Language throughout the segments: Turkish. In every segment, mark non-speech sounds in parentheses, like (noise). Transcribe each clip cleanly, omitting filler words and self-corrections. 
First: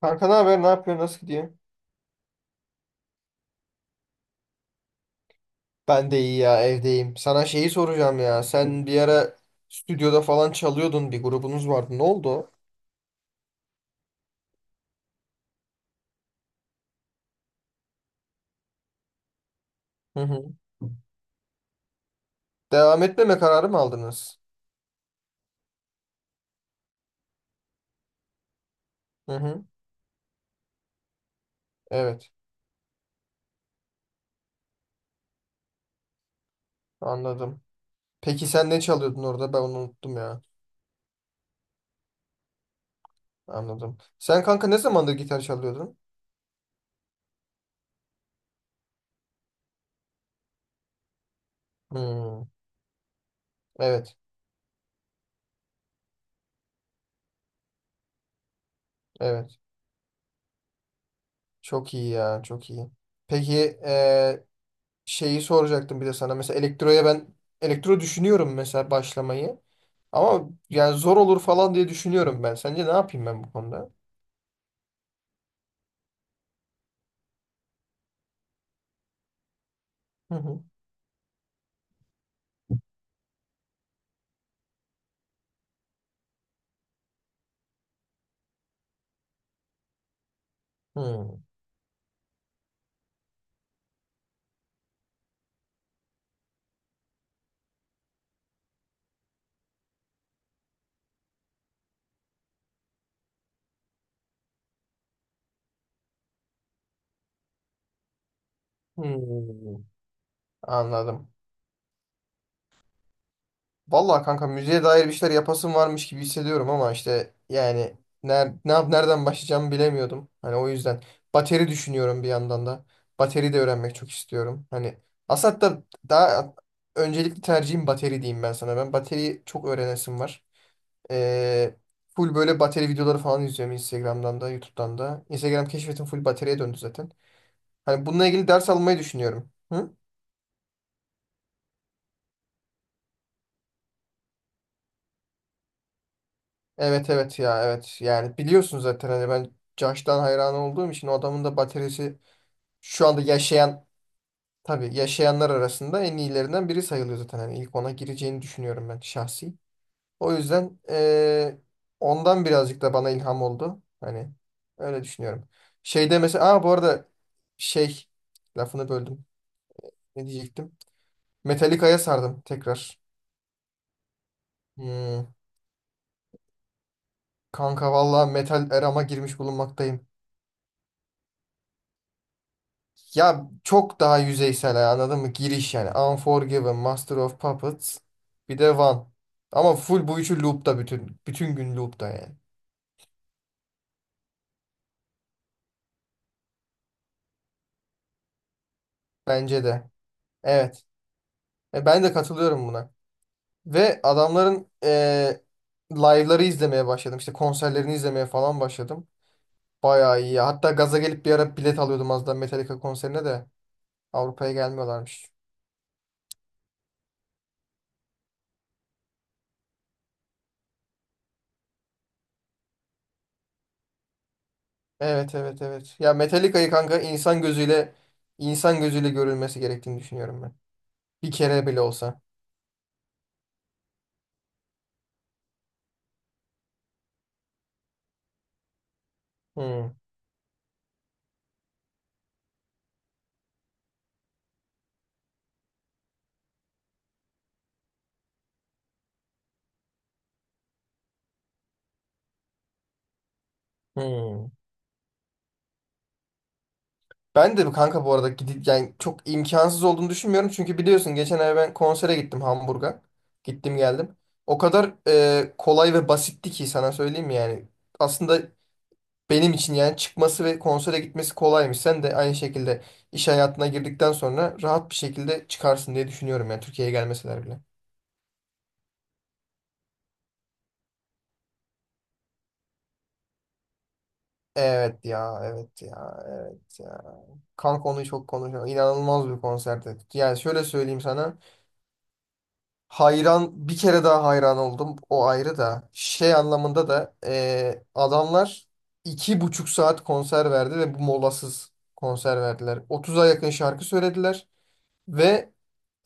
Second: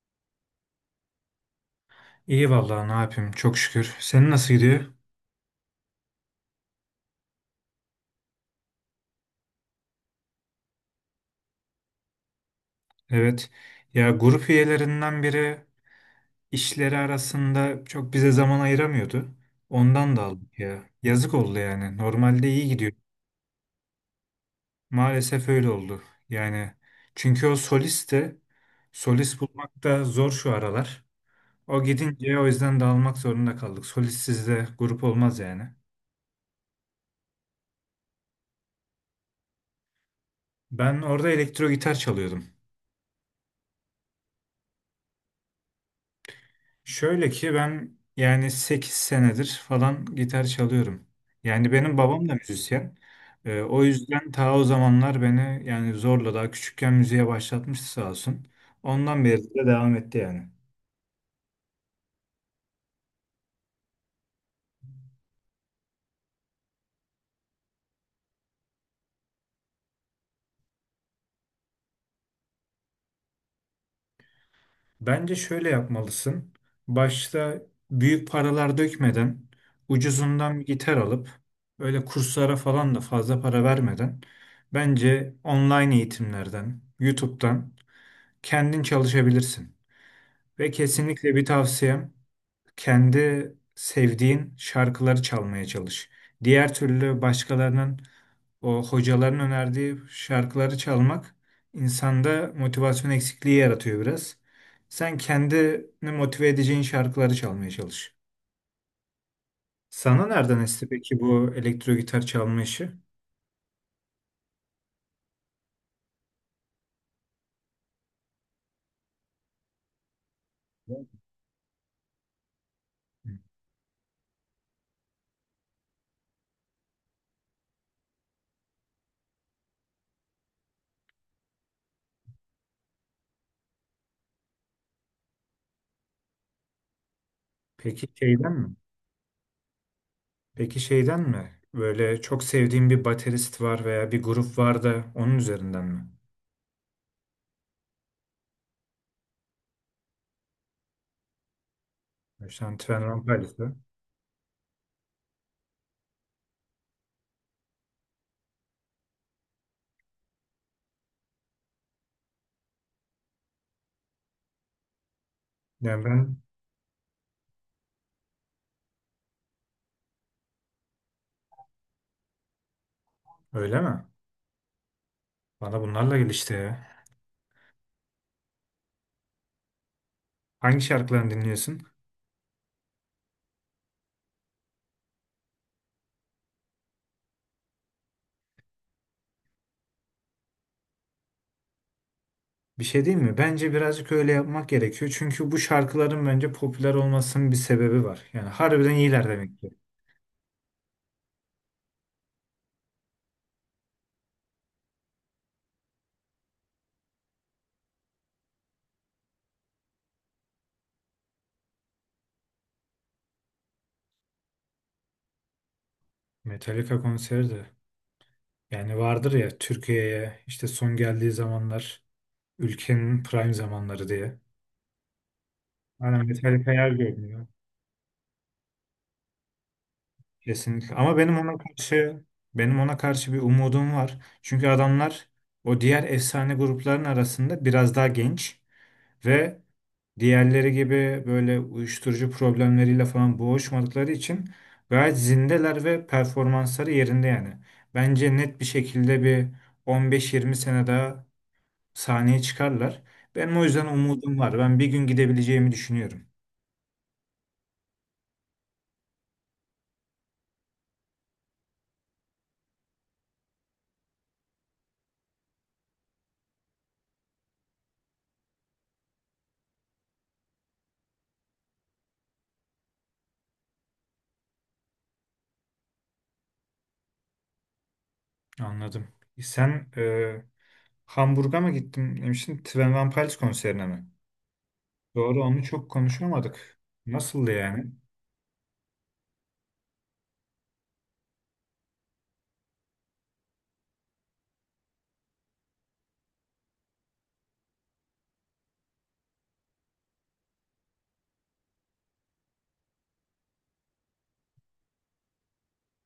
Kanka ne haber? Ne yapıyorsun? Nasıl gidiyor? İyi vallahi ne yapayım çok şükür. Senin nasıl gidiyor? Ben de iyi ya evdeyim. Sana şeyi soracağım ya. Sen bir ara stüdyoda falan çalıyordun. Bir grubunuz vardı. Ne oldu? O? Evet. Ya grup üyelerinden biri işleri arasında çok bize zaman ayıramıyordu. Ondan Hı da hı. aldık ya. Yazık oldu yani. Normalde iyi gidiyor. Devam etmeme kararı mı aldınız? Maalesef öyle oldu. Yani çünkü o solist de Hı solist hı. bulmak da zor şu aralar. O Evet. gidince o yüzden dağılmak zorunda kaldık. Solistsiz de grup olmaz yani. Anladım. Peki sen ne çalıyordun orada? Ben onu unuttum ya. Ben orada elektro gitar çalıyordum. Anladım. Sen kanka ne zamandır gitar çalıyordun? Şöyle ki ben yani 8 senedir falan gitar çalıyorum. Yani benim babam da Hmm. müzisyen. O Evet. yüzden ta o zamanlar beni yani zorla daha küçükken müziğe başlatmıştı sağ olsun. Ondan beri Evet. de devam etti yani. Çok iyi ya. Çok iyi. Peki eee, şeyi soracaktım bir de sana. Mesela elektro düşünüyorum mesela başlamayı. Ama yani zor olur falan diye düşünüyorum ben. Sence ne yapayım ben bu konuda? Bence şöyle yapmalısın. Başta büyük paralar dökmeden Hı ucuzundan hı. bir gitar alıp öyle kurslara falan da fazla para vermeden bence online eğitimlerden, YouTube'dan kendin çalışabilirsin. Ve kesinlikle Hı. bir tavsiyem kendi sevdiğin şarkıları çalmaya çalış. Diğer türlü başkalarının o hocaların önerdiği şarkıları çalmak insanda motivasyon eksikliği yaratıyor biraz. Sen kendini motive edeceğin şarkıları çalmaya çalış. Hı. Sana nereden esti peki Anladım. bu elektro gitar çalma işi? Vallahi kanka müziğe dair bir şeyler yapasım varmış gibi hissediyorum ama işte yani ner ne yap nereden başlayacağımı bilemiyordum. Hani o yüzden bateri düşünüyorum bir yandan da. Bateri de öğrenmek çok istiyorum. Hani aslında hatta daha öncelikli tercihim bateri diyeyim ben sana. Ben bateriyi çok öğrenesim var. Ee, full böyle bateri videoları falan izliyorum Instagram'dan da YouTube'dan da. Instagram keşfetim full bataryaya döndü zaten. Hani Peki bununla ilgili şeyden ders mi? almayı düşünüyorum. Hı? Peki şeyden mi? Böyle çok sevdiğin bir baterist var veya bir grup var da onun üzerinden mi? Evet evet ya evet. Yani biliyorsun zaten hani ben Josh'tan hayran olduğum için o adamın da bataryası Mesela Twenty şu anda One Pilots'ı. yaşayan tabii yaşayanlar arasında en iyilerinden biri sayılıyor zaten. Hani ilk ona gireceğini düşünüyorum ben şahsi. O yüzden ondan birazcık da bana ilham oldu. Hani öyle düşünüyorum. Ya Şeyde ben mesela bu arada şey lafını böldüm. Ne diyecektim? Metallica'ya sardım tekrar. öyle mi? Hmm. Bana bunlarla gelişti ya. Kanka valla metal erama girmiş bulunmaktayım. Hangi şarkılarını dinliyorsun? Ya çok daha yüzeysel ya, anladın mı? Giriş yani. Unforgiven, Master of Puppets, bir de One. Ama full bu üçü loop'ta Bütün gün loop'ta yani. Bir şey değil mi? Bence birazcık öyle yapmak gerekiyor. Çünkü bu şarkıların bence popüler olmasının bir sebebi var. Yani harbiden iyiler demek Bence ki. de. Evet. Ben de katılıyorum buna. Ve adamların live'ları izlemeye başladım. İşte konserlerini izlemeye falan başladım. Bayağı iyi ya. Hatta gaza gelip bir ara bilet alıyordum az daha Metallica konserine de. Avrupa'ya gelmiyorlarmış. Metallica konseri de. Yani vardır ya Türkiye'ye işte son geldiği zamanlar ülkenin prime zamanları diye. Evet evet evet. Ya Aynen Metallica'yı Metallica yer kanka insan görünüyor. gözüyle insan gözüyle görülmesi gerektiğini düşünüyorum ben. Kesinlikle. Ama Bir benim ona kere bile olsa. karşı benim ona karşı bir umudum var. Çünkü adamlar o diğer efsane grupların arasında biraz daha genç ve Hmm, diğerleri gibi böyle uyuşturucu problemleriyle falan boğuşmadıkları için gayet zindeler ve performansları yerinde yani. Bence net bir şekilde bir 15-20 sene daha sahneye çıkarlar. Benim o yüzden umudum hmm. var. Ben bir gün gidebileceğimi düşünüyorum. Ben de kanka bu arada gidip yani çok imkansız olduğunu düşünmüyorum. Çünkü biliyorsun geçen ay ben konsere gittim Hamburg'a. Gittim geldim. O kadar kolay ve basitti ki sana söyleyeyim mi yani. Aslında benim için yani çıkması ve konsere gitmesi kolaymış. Sen de aynı şekilde iş hayatına girdikten sonra rahat bir şekilde çıkarsın diye düşünüyorum yani Türkiye'ye gelmeseler bile. Anladım. Sen Hamburg'a mı gittin demiştin? Twenty One Pilots konserine mi? Evet ya, Doğru onu evet çok ya, konuşamadık. evet ya. Nasıldı Kanka yani? onu çok konuşuyor. İnanılmaz bir konserdi. Yani şöyle söyleyeyim sana. Hayran, bir kere daha hayran oldum. O ayrı da. Şey anlamında da adamlar 2,5 saat konser verdi ve bu molasız konser verdiler. 30'a yakın şarkı söylediler ve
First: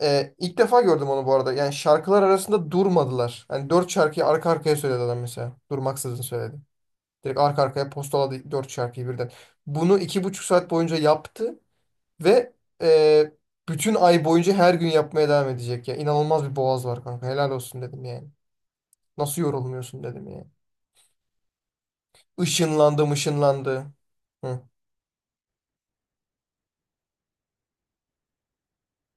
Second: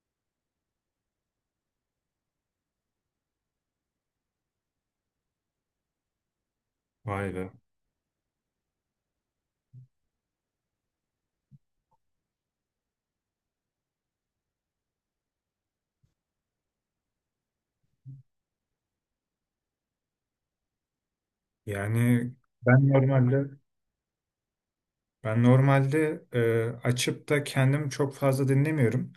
ilk defa gördüm onu bu arada. Yani şarkılar arasında durmadılar. Yani dört şarkıyı arka arkaya söyledi adam mesela. Durmaksızın söyledi. Vay Direkt be. arka arkaya postaladı 4 şarkıyı birden. Bunu 2,5 saat boyunca yaptı ve e, bütün ay boyunca her gün yapmaya devam edecek ya. İnanılmaz bir boğaz var kanka. Helal olsun dedim yani. Nasıl yorulmuyorsun dedim yani. Yani ben Işınlandı normalde mışınlandı. Hı Ben normalde e, açıp da kendim çok fazla dinlemiyorum.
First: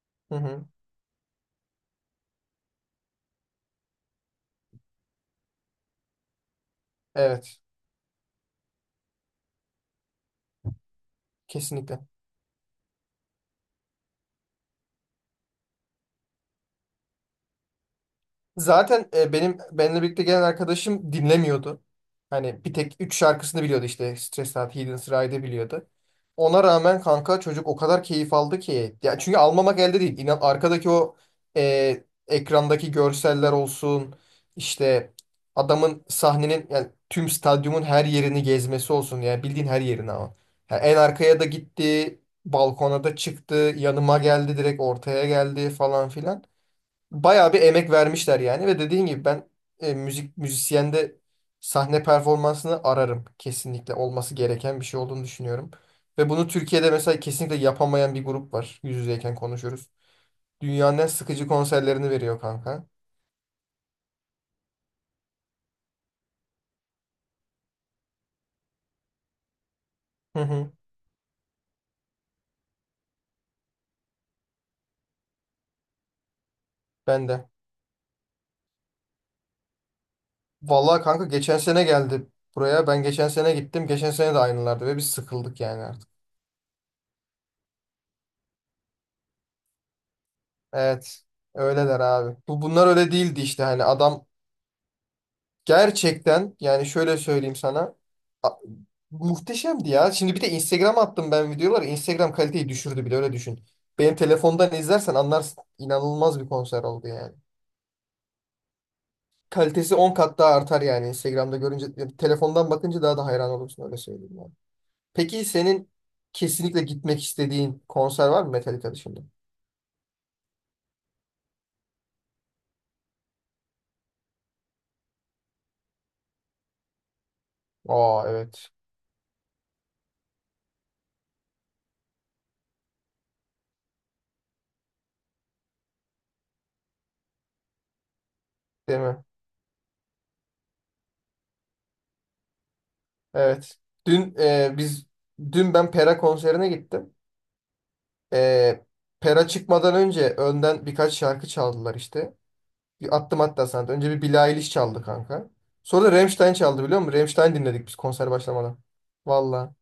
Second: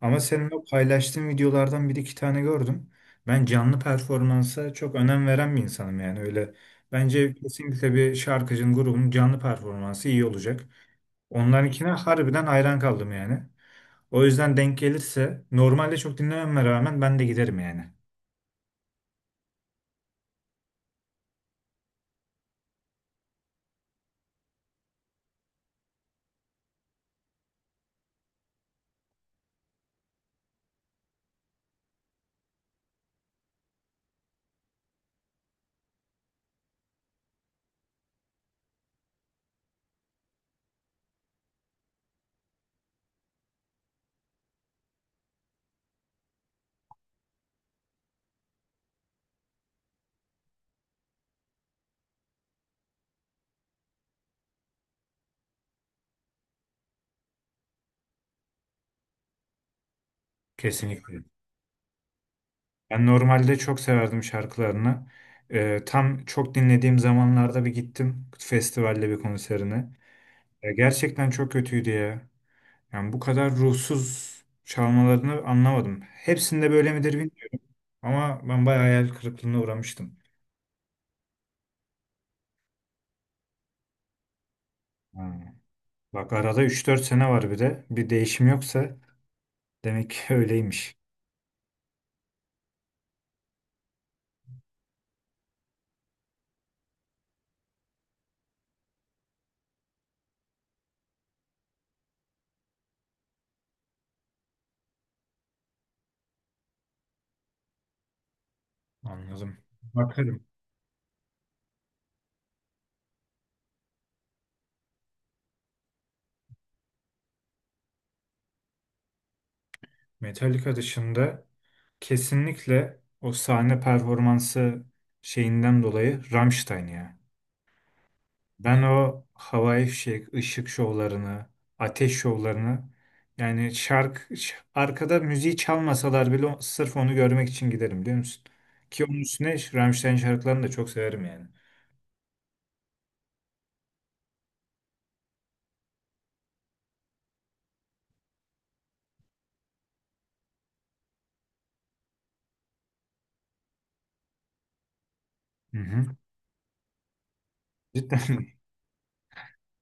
Ama hı. senin o Hı. paylaştığın videolardan bir iki tane gördüm. Ben canlı performansa çok önem veren bir insanım yani öyle. Bence Evet. kesinlikle bir şarkıcının grubun canlı performansı iyi olacak. Onlarınkine Kesinlikle. harbiden hayran kaldım yani. O yüzden denk gelirse normalde çok dinlememe rağmen ben de giderim yani. Zaten benim benimle birlikte gelen arkadaşım dinlemiyordu. Hani bir tek 3 şarkısını biliyordu işte. Stressed Out, Hidden Ride'ı biliyordu. Ona rağmen kanka çocuk o kadar keyif aldı ki. Ya çünkü almamak elde değil. İnan arkadaki o ekrandaki görseller olsun. İşte adamın sahnenin yani tüm stadyumun her yerini gezmesi olsun. Yani bildiğin her yerini ama. Yani en arkaya da gitti. Balkona da çıktı. Yanıma geldi direkt ortaya geldi falan filan bayağı bir emek vermişler yani ve dediğin gibi ben e, müzik müzisyende sahne performansını ararım. Kesinlikle olması gereken bir şey olduğunu düşünüyorum. Ve bunu Türkiye'de mesela kesinlikle yapamayan bir grup var. Yüz yüzeyken konuşuyoruz. Dünyanın en Kesinlikle. sıkıcı konserlerini veriyor kanka. Ben normalde çok severdim şarkılarını. Tam çok dinlediğim zamanlarda bir gittim festivalde bir konserine. Hı hı, Ya gerçekten çok kötüydü ya. Yani bu kadar ruhsuz çalmalarını anlamadım. Hepsinde böyle midir ben de. bilmiyorum ama ben bayağı hayal kırıklığına uğramıştım. Vallahi kanka geçen sene geldi buraya. Ben geçen sene gittim. Geçen sene de aynılardı ve biz Ha. sıkıldık yani artık. Bak arada 3-4 sene var bir de. Bir değişim yoksa demek ki (laughs) öyleymiş. Evet. Öyleler abi. Bunlar öyle değildi işte hani adam gerçekten yani şöyle söyleyeyim sana. a- Muhteşemdi ya. Şimdi bir de Instagram attım ben videoları. Instagram kaliteyi düşürdü bile öyle düşün. Benim telefondan izlersen anlarsın. İnanılmaz bir konser oldu yani. Anladım. Kalitesi 10 kat Bakarım. daha artar yani Instagram'da görünce. Yani telefondan bakınca daha da hayran olursun öyle söyleyeyim yani. Peki senin kesinlikle gitmek istediğin konser var mı Metallica dışında? Metallica dışında kesinlikle o sahne performansı şeyinden dolayı Rammstein ya. Aa evet. Ben o havai fişek, ışık şovlarını, ateş şovlarını yani arkada müziği çalmasalar bile sırf onu görmek için giderim biliyor musun? Değil Ki mi? onun üstüne Rammstein şarkılarını da çok severim yani. Evet. Dün biz dün ben Pera konserine gittim. Ee, Pera çıkmadan önce önden birkaç şarkı çaldılar işte. Bir attım hatta sana da. Önce bir Billie Eilish çaldı kanka. Hı Sonra hı. da Rammstein çaldı biliyor musun? Rammstein dinledik biz Cidden konser mi? başlamadan. Valla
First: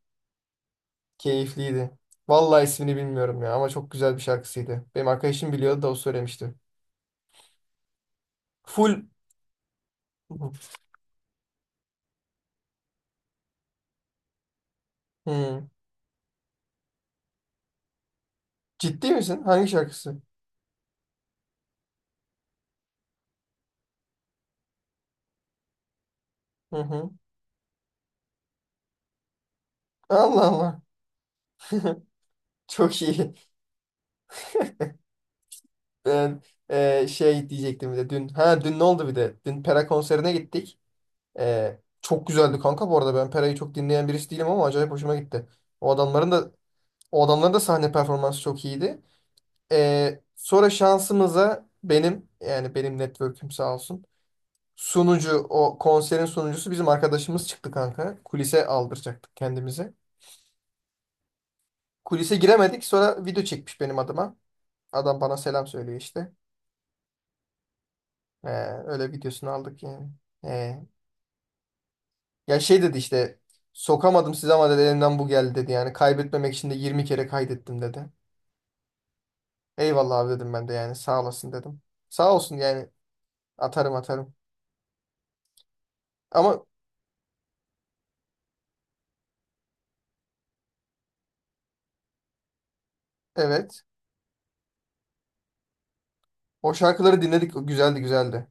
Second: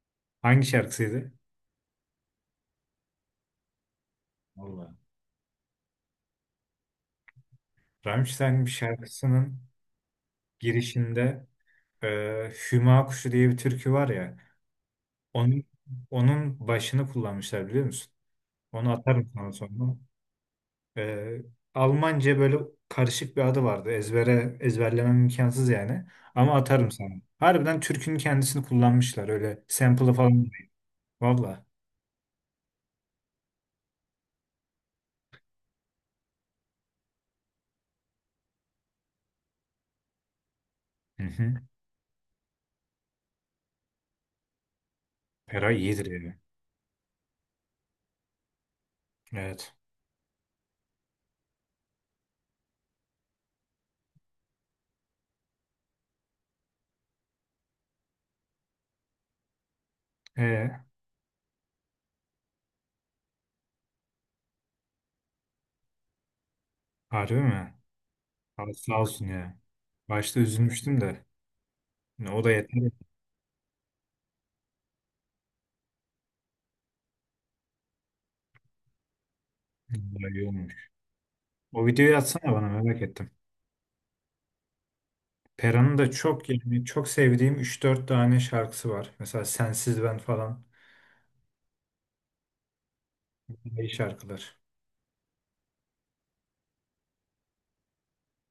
(laughs) Hangi şarkısıydı? keyifliydi. Valla ismini bilmiyorum ya ama çok güzel bir şarkısıydı. Vallahi. Benim arkadaşım biliyordu da o söylemişti. Rammstein bir Full... şarkısının girişinde e, Hüma Kuşu diye bir türkü var ya onun Hmm. onun başını kullanmışlar biliyor musun? Onu Ciddi atarım misin? sana Hangi sonra. şarkısı? Ee, Almanca böyle karışık bir adı vardı. Ezberlemem imkansız yani. Ama Hı atarım hı. sana. Harbiden türkünün kendisini kullanmışlar. Öyle sample'ı değil. Allah Valla. Allah. (laughs) Çok iyi. Ben şey diyecektim bir de dün. Ha dün ne oldu bir de? Dün Pera konserine gittik. Hı hı. Çok güzeldi kanka bu arada. Ben Pera'yı çok dinleyen birisi değilim ama acayip hoşuma gitti. Eray O iyidir adamların yani. da o adamların da sahne performansı çok iyiydi. Evet. Sonra şansımıza benim yani benim network'üm sağ olsun. Sunucu o konserin sunucusu bizim arkadaşımız çıktı kanka. Kulise aldıracaktık kendimizi. Ee, Kulise giremedik sonra video çekmiş benim adıma. Adam bana selam söylüyor işte. harbi mi? Ee, Abi sağ öyle olsun videosunu ya. aldık yani. Başta Ee, üzülmüştüm de. Ne? O da Ya şey yeter. dedi işte sokamadım size ama dedi elimden bu geldi dedi. Yani kaybetmemek için de 20 kere kaydettim dedi. Eyvallah abi Vallahi iyi dedim ben de olmuş. yani sağ olasın dedim. O videoyu Sağ atsana olsun bana yani merak ettim. atarım atarım. Pera'nın da çok Ama yani çok sevdiğim 3-4 tane şarkısı var. Mesela Sensiz Ben falan. evet İyi şarkılar. o şarkıları dinledik güzeldi güzeldi.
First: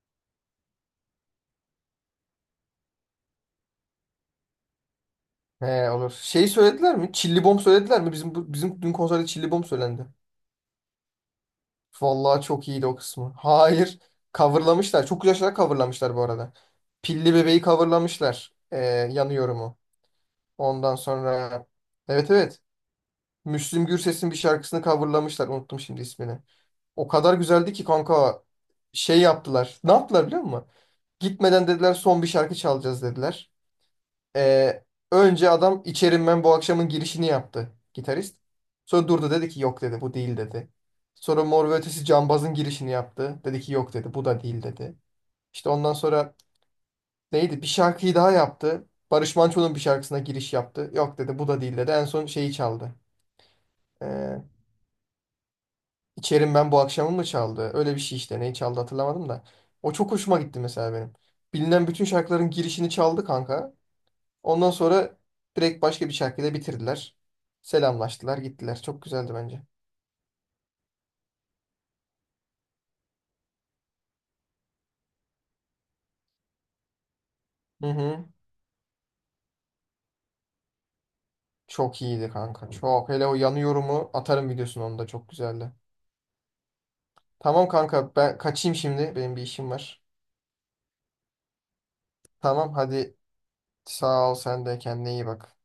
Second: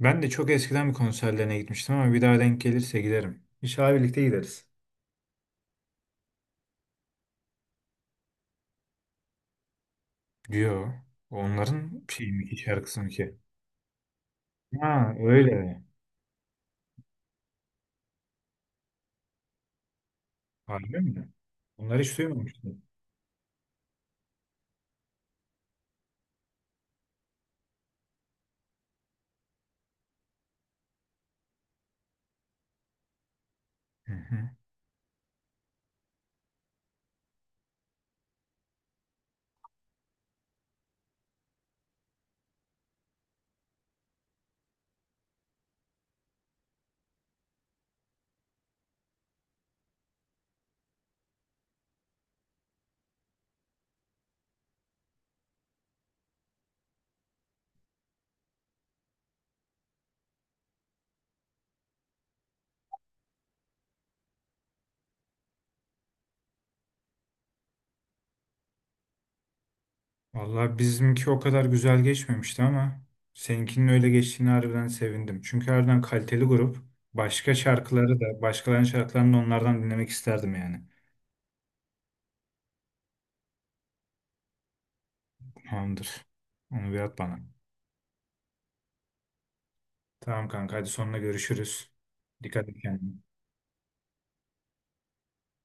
Ben de çok eskiden bir konserlerine gitmiştim ama bir daha denk gelirse giderim. İnşallah birlikte gideriz. He olur. Şey söylediler mi? Çilli Bom söylediler mi? Bizim bizim dün konserde Çilli Bom söylendi. Diyor. Onların şey Vallahi mi ki çok iyiydi o şarkısı mı kısmı. ki? Hayır. Coverlamışlar. Ha Çok güzel şeyler öyle. coverlamışlar bu arada. Pilli Bebeği coverlamışlar. Yanıyorum'u. Ondan Harbi mi? sonra Onları hiç evet evet. duymamıştım. Müslüm Gürses'in bir şarkısını coverlamışlar. Unuttum şimdi ismini. O kadar güzeldi ki kanka şey yaptılar. Ne yaptılar biliyor musun? Gitmeden dediler son bir şarkı çalacağız dediler. Hı hı. Ee, önce adam İçerim Ben bu akşamın girişini yaptı gitarist. Sonra durdu dedi ki yok dedi bu değil dedi. Sonra Mor ve Ötesi Cambaz'ın girişini yaptı. Dedi ki yok dedi bu da değil dedi. İşte ondan sonra neydi bir şarkıyı daha yaptı. Barış Manço'nun bir şarkısına giriş yaptı. Yok dedi bu da değil dedi. En son şeyi çaldı. Ee, İçerim ben bu akşamı mı çaldı? Öyle bir şey işte. Neyi çaldı hatırlamadım da. O çok hoşuma gitti mesela benim. Bilinen bütün şarkıların girişini çaldı kanka. Ondan sonra direkt başka bir şarkıyla bitirdiler. Selamlaştılar, gittiler. Çok güzeldi bence. Vallahi bizimki o kadar güzel geçmemişti ama seninkinin öyle geçtiğini harbiden sevindim. Çünkü harbiden kaliteli grup. Başka Hı şarkıları hı. da, başkalarının şarkılarını da onlardan dinlemek isterdim yani. Çok iyiydi kanka. Çok. Hele o yanıyorumu atarım videosunu onu da çok güzeldi. Tamamdır. Onu bir at bana. Tamam kanka ben kaçayım şimdi. Benim bir işim var. Tamam kanka hadi sonuna görüşürüz. Dikkat Tamam et hadi kendine. sağ ol sen de kendine iyi bak.